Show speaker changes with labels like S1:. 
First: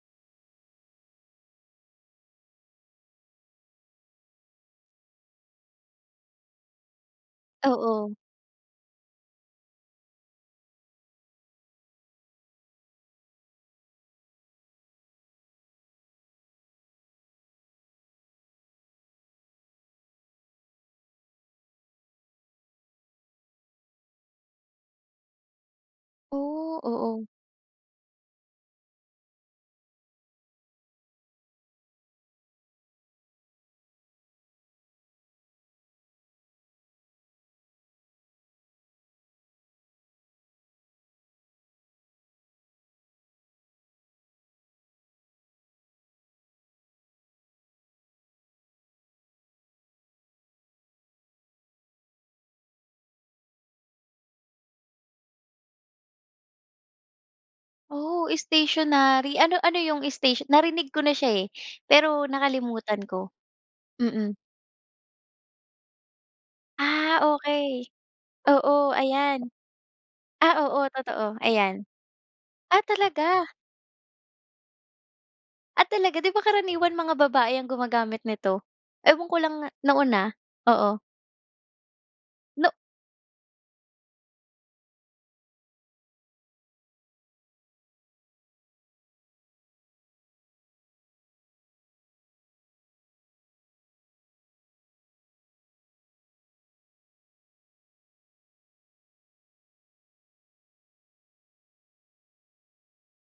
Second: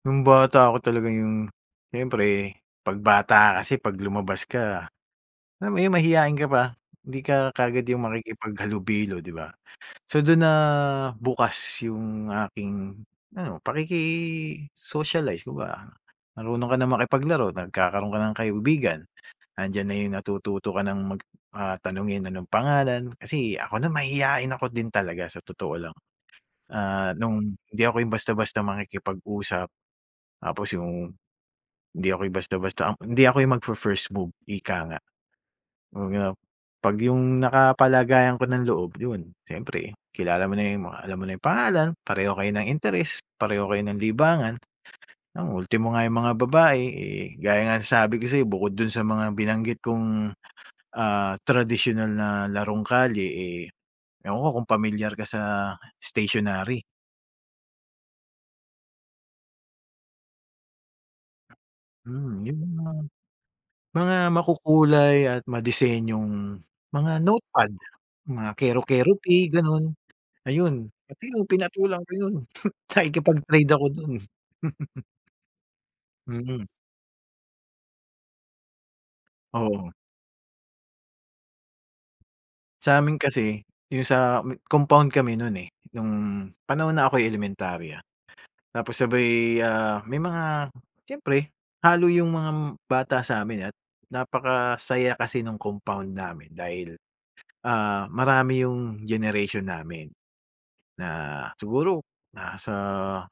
S1: Nung bata ako talaga yung siyempre 'pag bata ka kasi 'pag lumabas ka alam mo yun, mahiyain ka pa. Hindi ka kaagad yung
S2: Oo.
S1: makikipaghalubilo, di ba? So, dun nabukas yung aking ano, pakiki-socialize, kumbaga. Marunong ka ng makipaglaro, nagkakaroon ka ng kaibigan, nandiyan na yung natututo ka ng mag, ah, tanungin anong pangalan. Kasi ako na mahiyain ako din talaga sa totoo lang.
S2: Oh,
S1: Ah,
S2: oo.
S1: nung hindi ako yung basta-basta makikipag-usap tapos yung hindi ako yung basta-basta hindi ako yung magfi-first, move ika nga. 'Pag yap 'pag yung nakapalagayan ko ng loob, yun siyempre kilala mo na yung alam mo na yung pangalan, pareho kayo ng interes, pareho kayo ng libangan. 'Yan ultimo nga yung mga babae, eh, gaya nga ng sabi ko sa'yo, bukod dun sa mga binanggit kung, ah, tradisyonal na larong kalye, eh, ewan ko kung pamilyar ka sa stationary.
S2: Oh, stationary. Ano ano yung station narinig ko na siya, eh, pero
S1: Hmm, yung mga
S2: nakalimutan ko.
S1: mga
S2: Mm.
S1: makukulay at madisenyong mga
S2: Ah,
S1: notepad,
S2: okey.
S1: mga
S2: Oo,
S1: kero-Keroppi,
S2: ayan.
S1: gano'n,
S2: Ah, oo,
S1: ayun. Pati
S2: totoo,
S1: yun
S2: ayan.
S1: pinatulan ko yun,
S2: Ah, talaga.
S1: nakikipag-trade ako dun.
S2: Ah, talaga? Di ba
S1: Mm.
S2: karaniwan mga babae ang gumagamit nito? Ewan ko lang, ah,
S1: Oo.
S2: noon, ah. Oo. No
S1: Sa'min kasi yung sa compound kami nun, eh, nung panahon na ako'y elementarya. Tapos sabay, ah, may mga siyempre, halo yung mga bata sa'min at napakasaya kasi nung compound namin dahil, ah, marami yung generation namin na siguro nasa